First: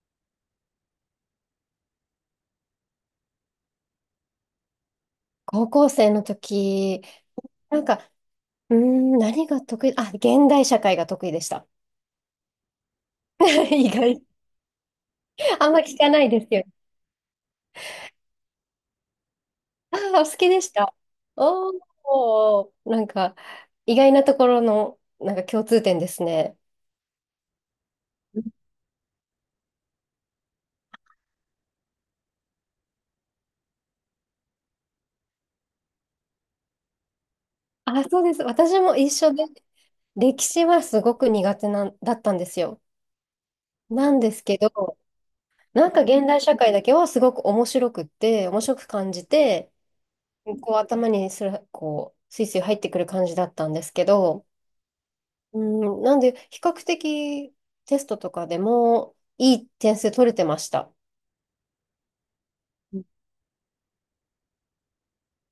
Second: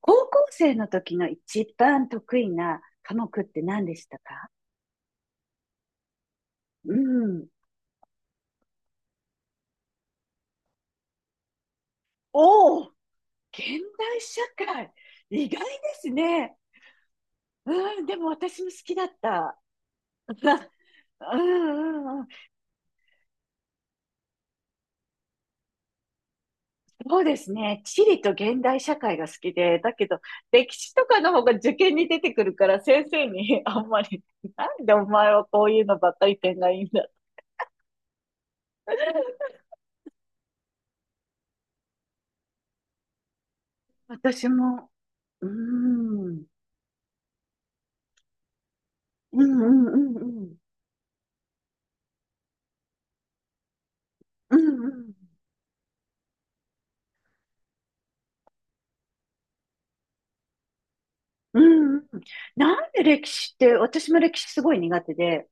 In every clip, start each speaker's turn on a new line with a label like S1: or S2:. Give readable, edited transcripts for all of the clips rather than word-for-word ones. S1: 高校生の時の一番得意な科目って何でしたか？
S2: 高校生の
S1: う
S2: 時、
S1: ん。
S2: なんか、何が得意、あ、現代社会が得意でした。
S1: おお、現
S2: 意
S1: 代
S2: 外、
S1: 社会。意外
S2: あ
S1: で
S2: んま聞
S1: す
S2: かないです
S1: ね。
S2: よ。
S1: うん、でも私も好きだった。
S2: ああ、お好きで した。
S1: うん
S2: お
S1: うんうん。
S2: お、なんか、意外なところの、なんか共通点ですね。
S1: そうですね。地理と現代社会が好きで、だけど、歴史とかの方が受験に出てくるから、先生に あんまり、なんでお前はこういうのばっかり点がいいんだ。
S2: あ、そうです。私も一緒で、歴史はすごく苦手なんだったんですよ。なんです
S1: 私
S2: け
S1: も、
S2: ど、
S1: う
S2: なんか
S1: ん、
S2: 現
S1: う
S2: 代
S1: ん
S2: 社会だけはすごく面白くって、面白く感じ
S1: うん
S2: て、
S1: うんうん。
S2: こう頭にすら、こう、スイスイ入ってくる感じだったんですけど、
S1: うんうん
S2: うん、なんで、比較的テストとかでもいい点数取れてました。
S1: うん。なん
S2: う
S1: で
S2: ん、
S1: 歴史って、私も歴史すごい苦手で、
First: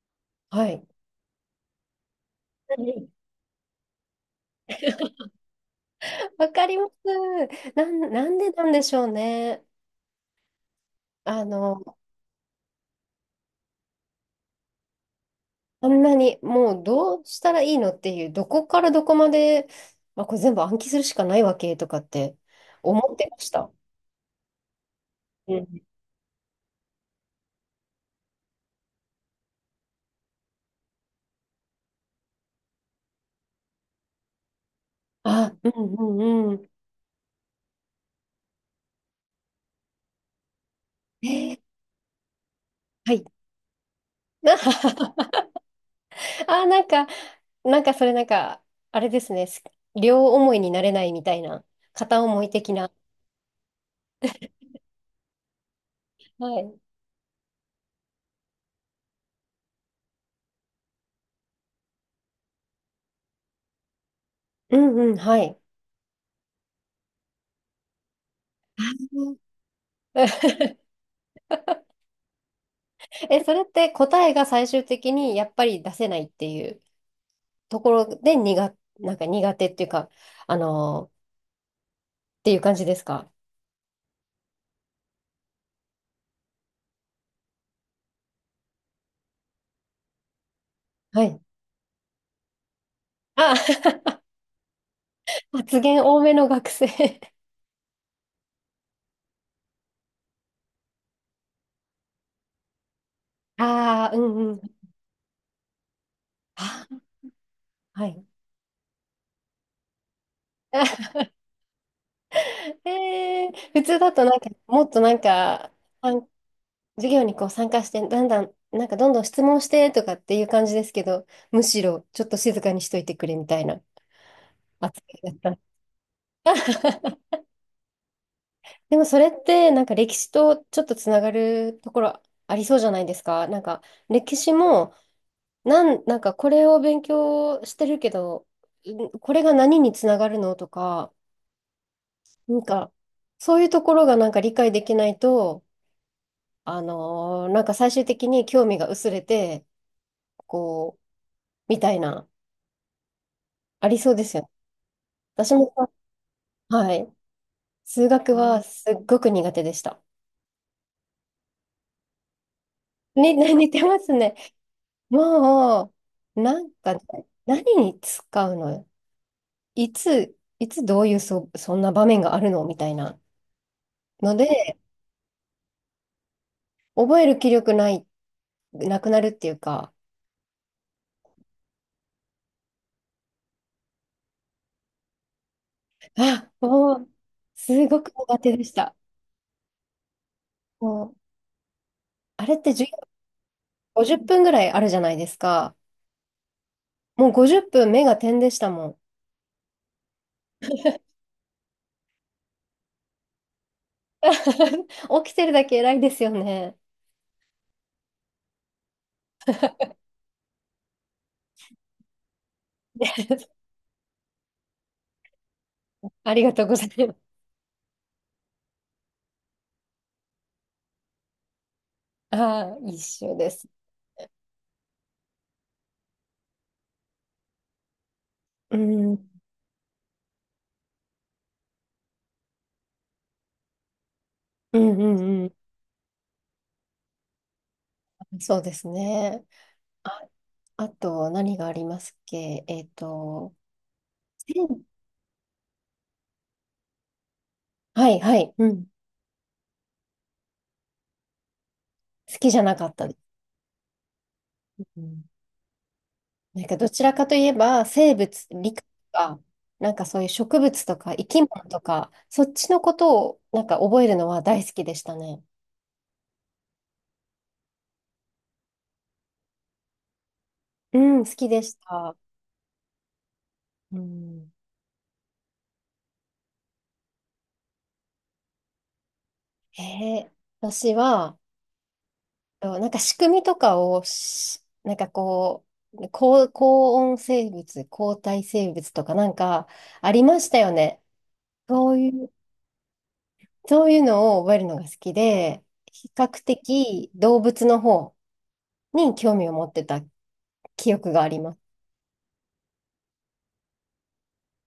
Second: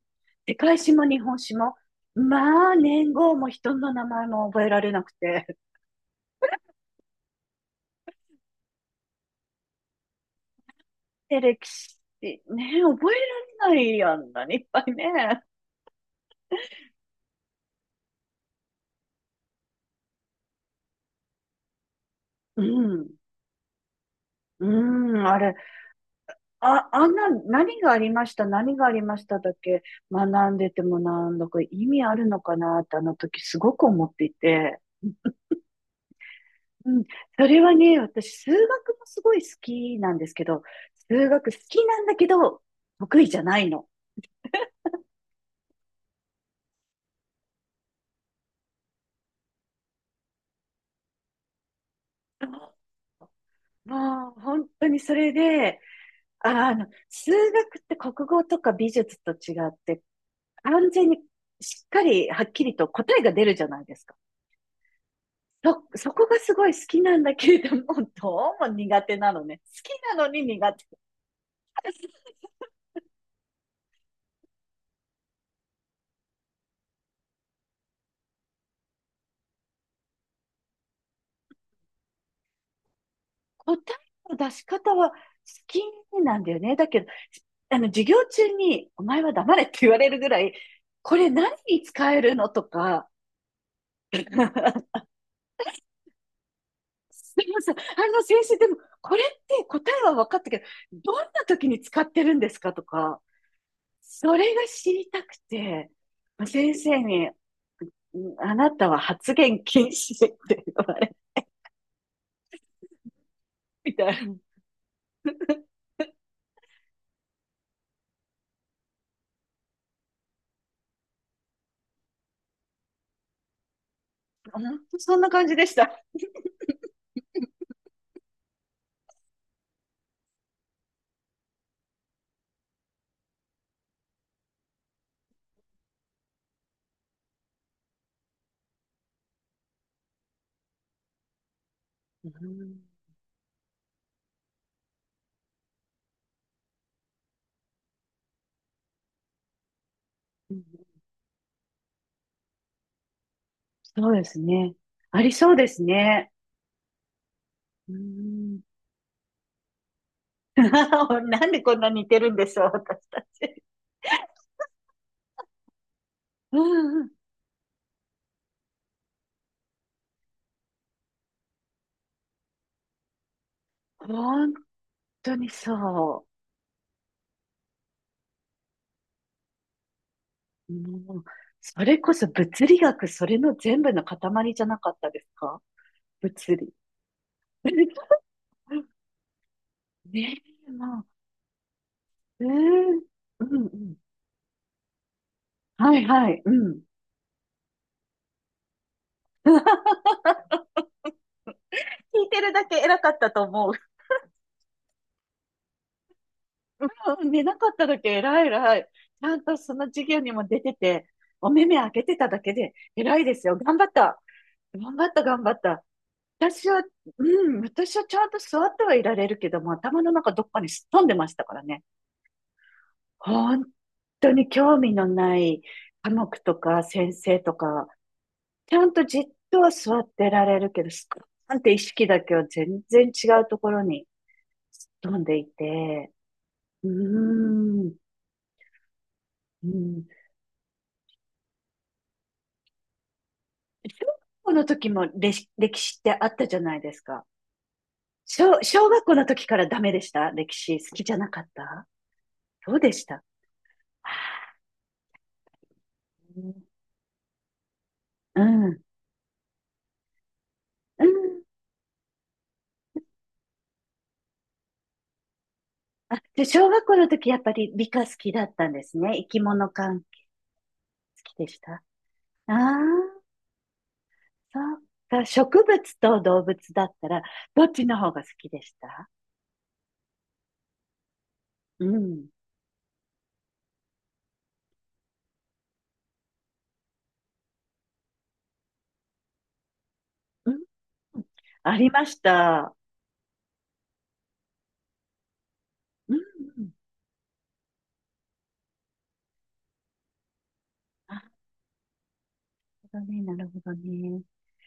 S1: 世
S2: は
S1: 界
S2: い。
S1: 史も日本史も、まあ、年 号も人の名前も覚えられなくて。
S2: わかります。なんでなんでしょうね。
S1: で、
S2: あ
S1: 歴
S2: の、
S1: 史、ね、覚えられないやんな、何いっぱいね。
S2: あんなにもうどうしたらいいのっていう、どこからどこまで、まあ、これ全部暗記するしかないわけとかって
S1: う
S2: 思
S1: ん。
S2: ってました。
S1: うん、あれ、
S2: うん、
S1: あ、あんな、何がありました、何がありましただけ学んでてもなんだか意味あるのかなってあの時すごく思っていて。
S2: あ、うんうんうん。
S1: うん、それはね、私、数学もすごい好きなんですけど、数
S2: え
S1: 学好
S2: ー、
S1: きなんだけど、
S2: は
S1: 得
S2: い。
S1: 意じゃないの。
S2: あー、なんか、なんかそれなんか、あれですね。両思いになれないみたいな、片思い的な。
S1: そうもう、本当にそれで、
S2: はい。
S1: 数学って国語とか美術と違って、完全にしっかり、はっきりと答えが出るじゃないですか。
S2: うんうん、はい。
S1: そこがすごい好きなんだけれども、どうも苦手なのね。好 きなのに
S2: あ、
S1: 苦手。
S2: え、それって答えが最終的にやっぱり出せないっていうところでなんか苦手っていうか、あのー、っていう感じですか？
S1: 答えの出し方は好きなんだよね。だけど、授業中に、お前は黙れって言われるぐらい、こ
S2: は
S1: れ
S2: い。
S1: 何に使えるのとか、
S2: あ、発言多めの学生。
S1: すみません。あの先生、でも、これって答えは分かったけど、どんな時に使ってるんですかとか、
S2: ああ、う
S1: そ
S2: んう
S1: れ
S2: ん。
S1: が知りたくて、先
S2: あ、
S1: 生に、
S2: はい。
S1: あなたは発言禁止って言わ れ、
S2: えー、普
S1: み
S2: 通
S1: た
S2: だと
S1: いな。
S2: なんか、もっとなんか、授業にこう参加して、だんだん、なんかどんどん質問してとかっていう感じですけど、むしろちょっと静かにしといてくれみたいな
S1: 本
S2: 扱
S1: 当そん
S2: い
S1: な感
S2: だっ
S1: じで
S2: た。
S1: した。
S2: でもそれってなんか歴史とちょっとつながるところありそうじゃないですか。なんか歴史もなんかこれを勉強してるけど、んこれが何につながるのとか、
S1: う
S2: なん
S1: ん、
S2: かそういうところがなんか理解できないと、あのーなんか最終的に興味が薄れて、こう、みたいな、あり
S1: そ
S2: そ
S1: う
S2: う
S1: で
S2: です
S1: す
S2: よね。
S1: ね。ありそ
S2: 私
S1: うで
S2: も、
S1: すね。
S2: はい。
S1: うー
S2: 数学
S1: ん
S2: はすっごく苦手でした。
S1: なんでこんな似てるんでしょう、私た
S2: ね、
S1: ち。
S2: 似てますね。もう、
S1: う
S2: なんか
S1: ん
S2: ね、
S1: うん。
S2: 何に使うの、いつどういうそんな場面があるのみたいなの
S1: 本
S2: で、
S1: 当にそ
S2: 覚える気力ない、なくなるっていうか、
S1: う。もう、それこそ物理学、それの全部の塊じゃなかったですか？
S2: あ、
S1: 物理。
S2: もう、すごく 苦手でした。
S1: ねえ、も
S2: もう、
S1: う、
S2: あ
S1: う
S2: れって授業
S1: ん。うんうん。
S2: 50分ぐらいあるじゃないですか。
S1: はいはい。うん。
S2: もう50分目が点でしたもん。
S1: 聞いてるだけ偉かったと思う。
S2: 起きてるだけ偉いですよね。
S1: うん、寝なかっただけ偉い偉い。ちゃんとその授業にも出てて、お目目開けてただけで偉いで すよ。頑張った。頑張った頑張った。
S2: ありがとう
S1: 私
S2: ご
S1: は、
S2: ざいます。
S1: うん、私はちゃんと座ってはいられるけども、頭の中どっかにすっ飛んでましたからね。
S2: ああ、一緒で
S1: 本
S2: す。
S1: 当に興味のない科目とか先生とか、ち
S2: う
S1: ゃんと
S2: ん、う
S1: じっ
S2: ん
S1: とは座ってられるけど、すっーんって意識だけは全然違うところに
S2: う
S1: すっ
S2: ん
S1: 飛んで
S2: う
S1: い
S2: ん。
S1: て、うーん、
S2: そうですね。
S1: うん。
S2: あ、あと、何がありますっけ、
S1: 小学校
S2: 西
S1: の
S2: 部、
S1: 時も歴史歴史ってあったじゃないですか。
S2: はいは
S1: 小、
S2: い。うん。
S1: 小学校の時からダメでした。歴史好きじゃなかった。
S2: 好きじゃ
S1: ど
S2: な
S1: う
S2: か
S1: で
S2: っ
S1: し
S2: たです。
S1: た？
S2: うん、なんか、どちらかといえば、生
S1: う
S2: 物、理
S1: ん。
S2: 科とか、なんかそういう植物と
S1: う
S2: か生
S1: ん。
S2: き物とか、そっちのことをなんか覚えるのは大好きでしたね。
S1: あ、じゃあ小学校の時やっぱり理科好きだったんですね。生き物関係
S2: うん、好
S1: 好きで
S2: き
S1: し
S2: で
S1: た。
S2: し
S1: あ
S2: た。
S1: あ、
S2: うん、
S1: そっか。植物と動物だったら、どっちの方が好きでした？
S2: えー、私は、
S1: うん。
S2: と、なんか仕組みとかをなんかこう、高温生物、高体生物とかなんかありまし
S1: う
S2: た
S1: ん。
S2: よね。
S1: あり
S2: そう
S1: ま
S2: い
S1: し
S2: う、
S1: た。
S2: そういうのを覚えるのが好きで、比
S1: う
S2: 較
S1: ん。
S2: 的動物の方に興味を持ってた記憶があります。
S1: なるほどね、なるほどね。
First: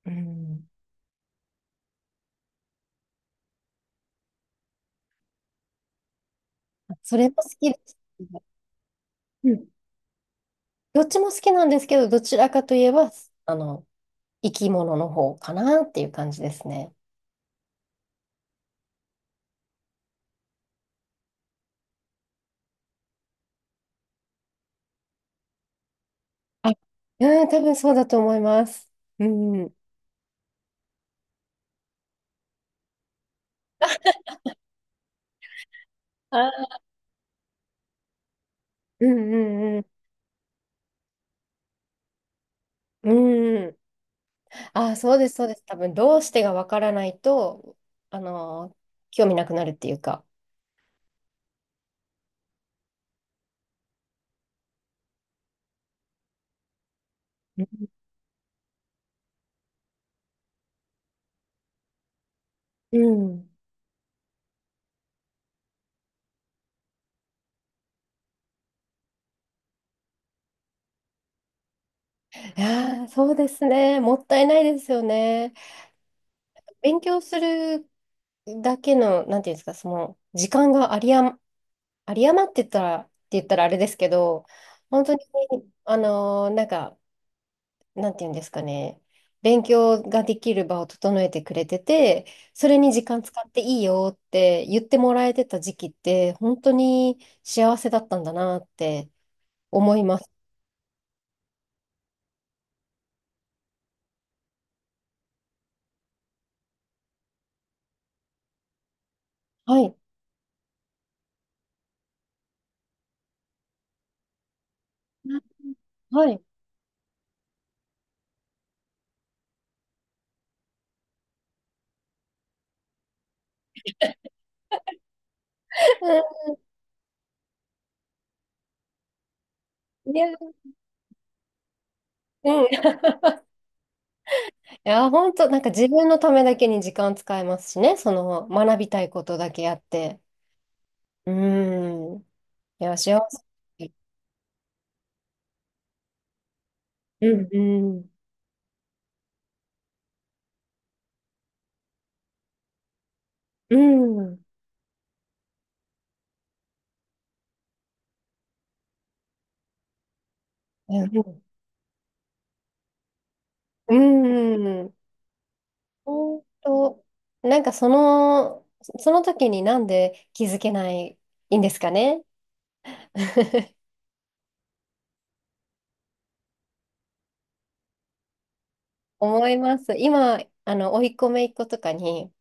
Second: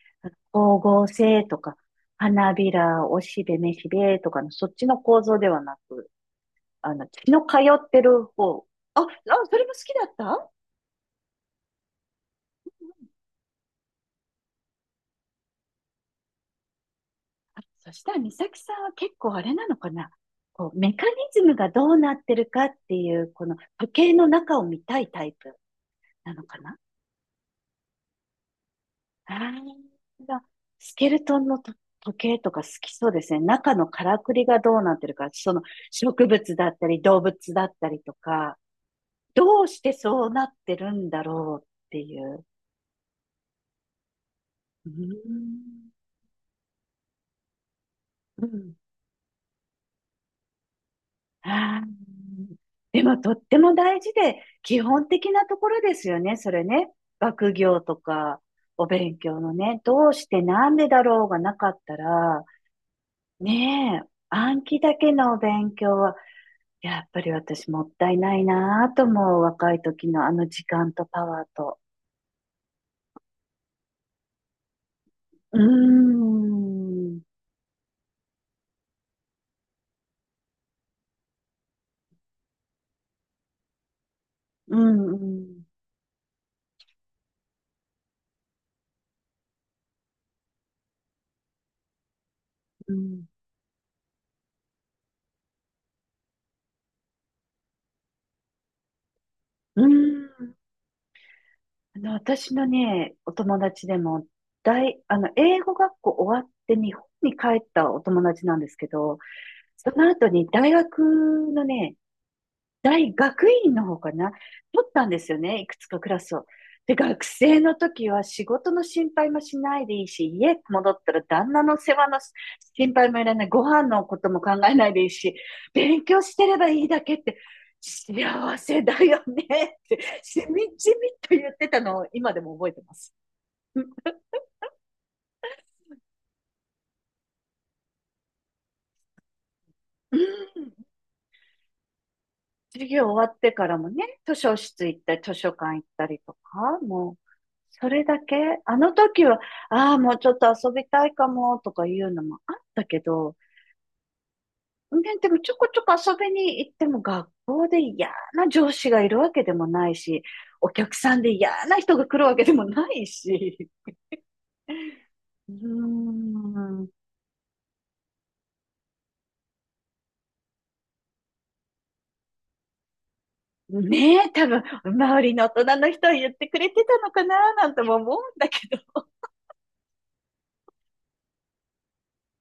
S2: う
S1: 光
S2: ん。
S1: 合成とか、花びら、おしべ、めしべとかの、そっちの構造ではなく、
S2: それ
S1: 血
S2: も
S1: の
S2: 好
S1: 通
S2: きで
S1: っ
S2: す。
S1: てる方。あ、あ、
S2: う
S1: それ
S2: ん。
S1: も好きだった。
S2: どっちも好きなんですけど、どちらかといえば、あの、生き物の方かなっていう感じですね。
S1: あ、そしたら、美咲さんは結構あれなのかな？こう、メカニズムがどうなってるかっていう、この時計の中を見たいタイプなのか
S2: あ、
S1: な？
S2: うん、多分そうだと思います。う
S1: ああ、
S2: ん。
S1: スケルトンのと時計とか好きそうですね。中のからくりがどうなってるか、その植
S2: は
S1: 物だ
S2: い、
S1: ったり動物だったりとか、
S2: うん
S1: どう
S2: うん
S1: し
S2: う
S1: てそうなってるんだろうっていう。
S2: ん。うん。あ
S1: う
S2: あ、
S1: ー
S2: そうです、そうです。多
S1: ん。
S2: 分、どうしてがわからないと、あ
S1: うん。
S2: の、興味なくなるっていうか。
S1: あー、でもとっても大事で、基本的なところですよね、それね。学業とか、お勉強のね、どうしてなんでだろうがなかったら、
S2: うん。
S1: ねえ、暗記だけのお勉強は、やっぱり私もったいないなぁと思う、若い時のあの時間とパワーと。
S2: いやー、そうですね。もったいないですよね。
S1: うー
S2: 勉
S1: ん、
S2: 強するだけの、なんていうんですか、その、時間がありあま、あり余ってたら、って言ったらあれですけど、
S1: う
S2: 本
S1: ん、う
S2: 当に、
S1: ん、
S2: あのーなんか、なんていうんですかね、勉強ができる場を整えてくれてて、それに
S1: う
S2: 時間
S1: ん、
S2: 使っていいよって言ってもらえてた時期って、本当に幸せだったんだなって
S1: う
S2: 思いま
S1: ん。
S2: す。
S1: 私のね、お友達でも、大、あの、英語学校終わって日本に帰ったお友達なんですけど、
S2: は
S1: そ
S2: い。
S1: の後に大学のね、大学院の方かな、取ったんですよね、いくつかクラ
S2: は
S1: ス
S2: い。
S1: を。で、学生の時は仕事の心配もしないでいいし、家戻ったら旦那の世話の心配もいらない、ご飯のことも考えないでいいし、勉強して
S2: う
S1: ればいいだけって、幸せだよねって、
S2: ん、いや、
S1: しみじみと言ってたのを今で
S2: う
S1: も
S2: ん。
S1: 覚えて
S2: い
S1: ます。うん
S2: や、本当、なんか自分のためだけに時間使えますしね、その学びたいことだけやっ
S1: う
S2: て。
S1: ん。
S2: うん。い
S1: 授
S2: や、
S1: 業
S2: 幸
S1: 終わってからも
S2: せ。
S1: ね、図書室行ったり、図書館行ったりとか、も
S2: う
S1: う、
S2: ん、
S1: そ
S2: う
S1: れ
S2: ん、
S1: だけ、あの時は、ああ、もうちょっと遊びたいかも、とかいうのもあったけど、
S2: うん、
S1: ね、でもちょこちょこ遊びに行っても学校で嫌な上司がいるわけでもないし、お客
S2: う
S1: さんで
S2: ん、
S1: 嫌な人が来るわけでもないし、
S2: うん。
S1: うー
S2: ほん
S1: ん、
S2: と、なんかその、その時になんで気づけないんですかね。
S1: ねえ、多分、周りの大人の人は言ってくれてたのかな、なんとも思うんだけど。
S2: 思います。今、あの、甥っ子姪っ子とかに、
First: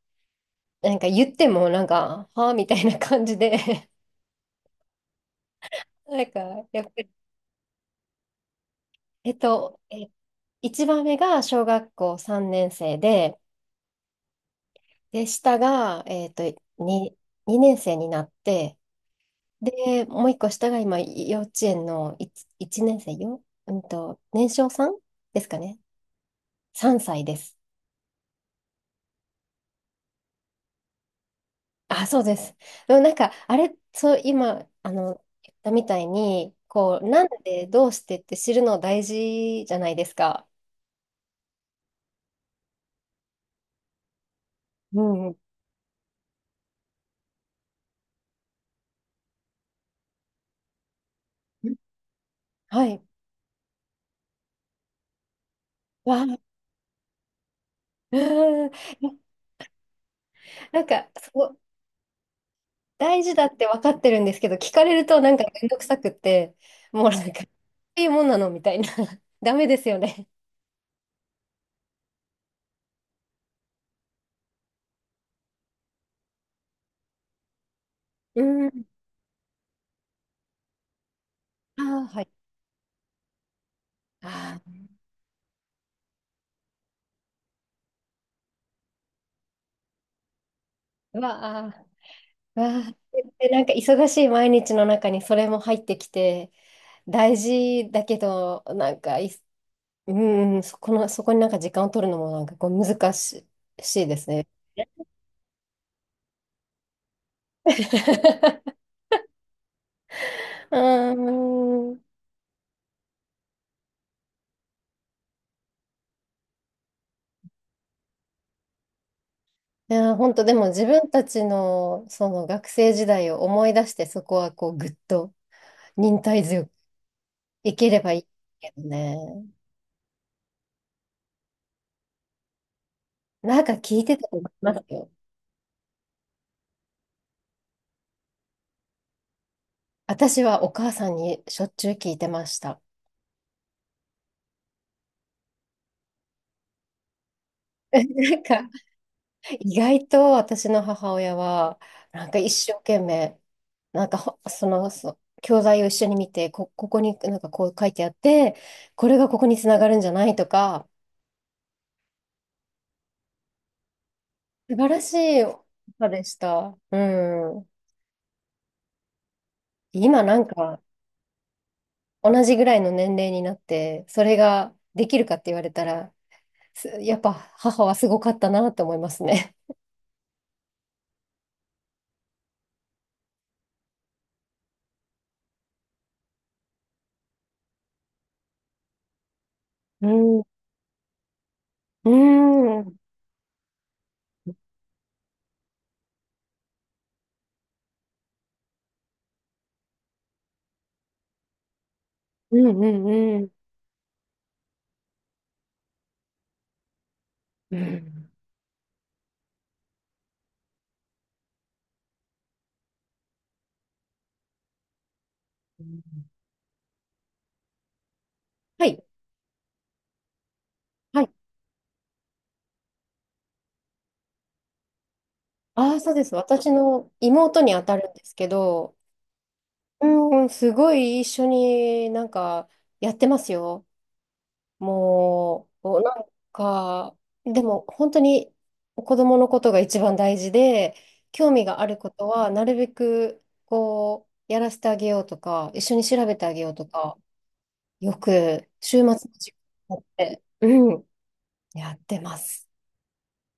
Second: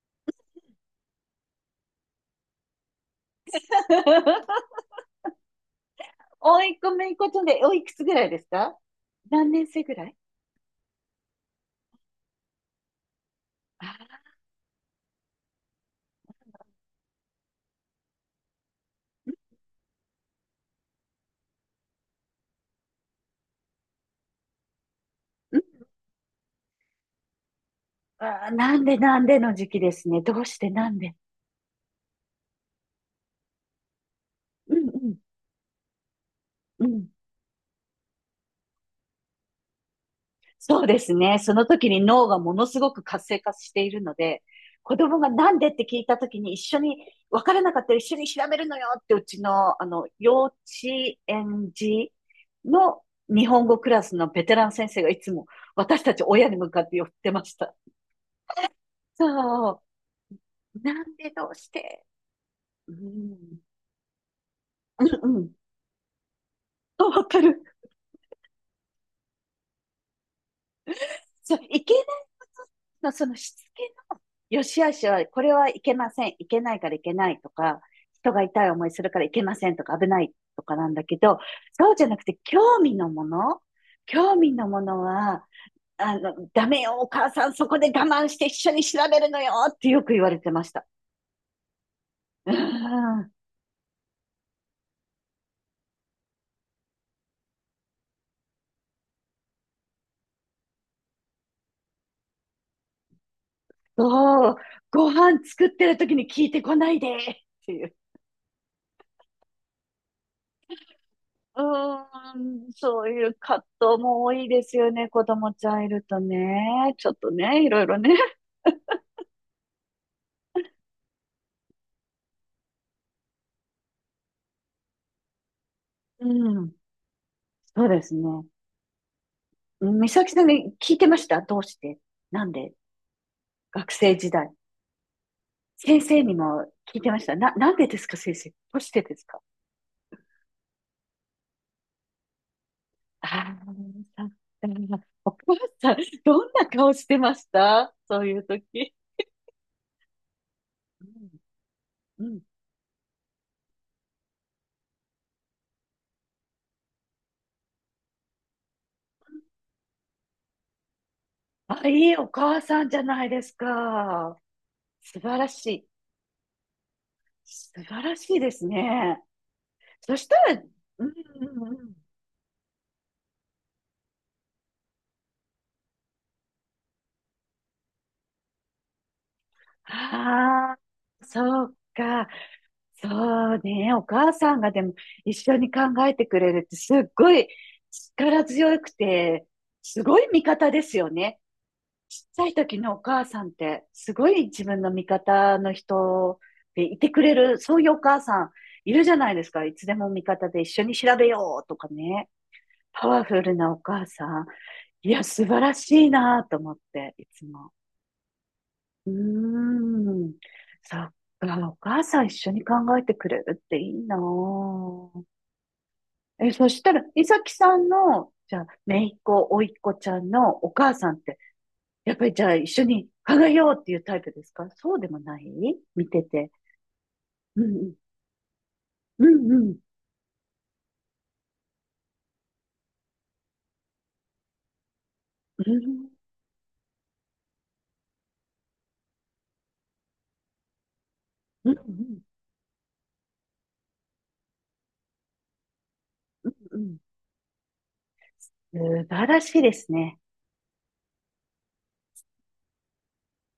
S2: なんか言っても、なんか、はあみたいな感じで。 なんか、
S1: おいっ
S2: やっ
S1: 子、
S2: ぱ
S1: め
S2: り、
S1: いっ子ちゃんで、おいくつぐらいですか？
S2: えっ
S1: 何年
S2: と、
S1: 生ぐ
S2: え、
S1: らい？
S2: 一番目が小学校3年生で、
S1: あ、
S2: で、下が、えっと、2、2年生になって、で、もう一個下が今、幼稚園の1、一年生よ、うんと、年少さんです
S1: う
S2: か
S1: ん。
S2: ね。3歳です。
S1: あー、なんでなんでの時期ですね。どうしてなんで。
S2: あ、そうです。でもなんか、あれ、そう、今、
S1: うんう
S2: あ
S1: ん、
S2: の、言ったみたいに、
S1: う
S2: こ
S1: ん。
S2: う、なんで、どうしてって知るの大事じゃないですか。
S1: そうですね。その時に脳がものすごく活性化しているので、子
S2: う
S1: 供が
S2: んう
S1: なんでって聞いた時に一緒に、分からなかったら一緒に調べるのよってうちの、幼稚園
S2: ん。
S1: 児
S2: は
S1: の
S2: い。
S1: 日本語クラスのベテラン先生がいつも私たち
S2: わあ、
S1: 親に 向かって寄ってました。
S2: うん。
S1: そう。
S2: なん
S1: な
S2: か、
S1: んで
S2: そ
S1: どう
S2: う、
S1: して。う
S2: 大事だっ
S1: ん
S2: て分かってるんですけど、聞かれ
S1: う
S2: るとな
S1: ん
S2: ん
S1: う
S2: か
S1: ん。
S2: めんどくさくって、
S1: あ、
S2: もう
S1: わ
S2: なん
S1: か
S2: か、こ
S1: る。
S2: ういうもんなのみたいな。ダメですよね。
S1: そう、いけないことの、そのしつけの、よし悪しは、これはいけません。いけないからいけないとか、人が
S2: う
S1: 痛い
S2: ん。
S1: 思いするからいけませんとか、危ないとかなんだけど、
S2: あ
S1: そうじ
S2: あ、
S1: ゃな
S2: は
S1: く
S2: い。
S1: て、興味
S2: あ
S1: のも
S2: あ、
S1: のは、ダメよ、お母さん、そこで我慢して一緒に調べるのよってよく言われてました。
S2: うわあ。
S1: う
S2: わあ、
S1: ん。
S2: でなんか忙しい毎日の中にそれも入ってきて、大事だけど、なんかい、うんうん、そこの、そこになんか時間を取るのもなんかこう難しい、しいですね。
S1: そう、ご飯作ってる時に聞いてこないでっていう。う
S2: うん。い
S1: ーん、そういう葛藤も多いですよね。子供ちゃんいるとね。ちょっとね、いろいろね。
S2: や、本当でも自分たちのその学生時代を思い出して、そこはこうぐっと忍
S1: う
S2: 耐強く
S1: ん、
S2: い
S1: そう
S2: けれ
S1: で
S2: ば
S1: す
S2: い
S1: ね。
S2: いけどね。
S1: うん、美咲さんに聞いてました？どうしてなんで、
S2: なんか
S1: 学
S2: 聞い
S1: 生
S2: てた
S1: 時
S2: と思
S1: 代。
S2: いますよ。
S1: 先生にも聞いてましたな、なんでですか先生。どうしてですか？
S2: 私はお母さんにしょっちゅう聞いてました。
S1: ああー、お母さん、どんな顔してました、
S2: な
S1: そうい
S2: ん
S1: う
S2: か
S1: 時？
S2: 意外と私の
S1: う
S2: 母
S1: ん、
S2: 親は、
S1: う
S2: なんか
S1: ん。
S2: 一生懸命、なんかほその、そ教材を一緒に見て、ここになんかこう書いてあって、これがここにつながるんじゃないとか、
S1: あ、いいお母さんじゃないですか。
S2: 素晴らし
S1: 素晴
S2: い
S1: らしい。
S2: 母でした。うん。
S1: 素晴らしいですね。そ
S2: 今
S1: した
S2: なん
S1: ら、
S2: か
S1: うんうんうん。
S2: 同じぐらいの年齢になって、それができるかって言われたら、すやっぱ母はすごかったなと思いますね。
S1: ああ、そうか。そうね。お母さんがでも一緒に考えてくれるってすっごい力強くて、す
S2: う
S1: ごい味
S2: ん。
S1: 方ですよね。
S2: う
S1: ちっちゃい
S2: ん。
S1: 時
S2: う
S1: の
S2: ん
S1: お母さんってすごい自分の味方の人でいてくれる、そういうお母さんいるじゃないですか。いつでも味方で一緒に調べようとかね。
S2: うん
S1: パワ
S2: う
S1: フ
S2: ん。
S1: ルなお母さん。いや、素晴らしいなと思って、いつも。
S2: うん。
S1: うーん。そっか、お母さん一緒に考えてくれるっていいなぁ。え、そしたら、いさきさんの、じゃあ、
S2: はい。
S1: 姪っ子、甥っ子ちゃんのお母さんっ
S2: はい、
S1: て、やっぱりじゃあ一緒に考えようっていうタイプですか、そうでもない、
S2: ああ、
S1: 見
S2: そう
S1: て
S2: です。
S1: て？
S2: 私の
S1: う
S2: 妹に
S1: んう
S2: 当
S1: ん。
S2: たるんですけど、
S1: うんうん。
S2: うん、すごい一緒になんかやってますよ。
S1: う
S2: もう、お
S1: ん
S2: なんか、でも本当に子供のことが一番大事で、興味
S1: うん。うん
S2: があ
S1: う
S2: るこ
S1: ん。
S2: とはなるべくこう、やらせてあげようとか、一緒に調べてあげよう
S1: うんう
S2: と
S1: ん、
S2: か、よく週末
S1: 素
S2: の
S1: 晴ら
S2: 時
S1: しいです
S2: 間になっ
S1: ね。
S2: て、うん、やってます。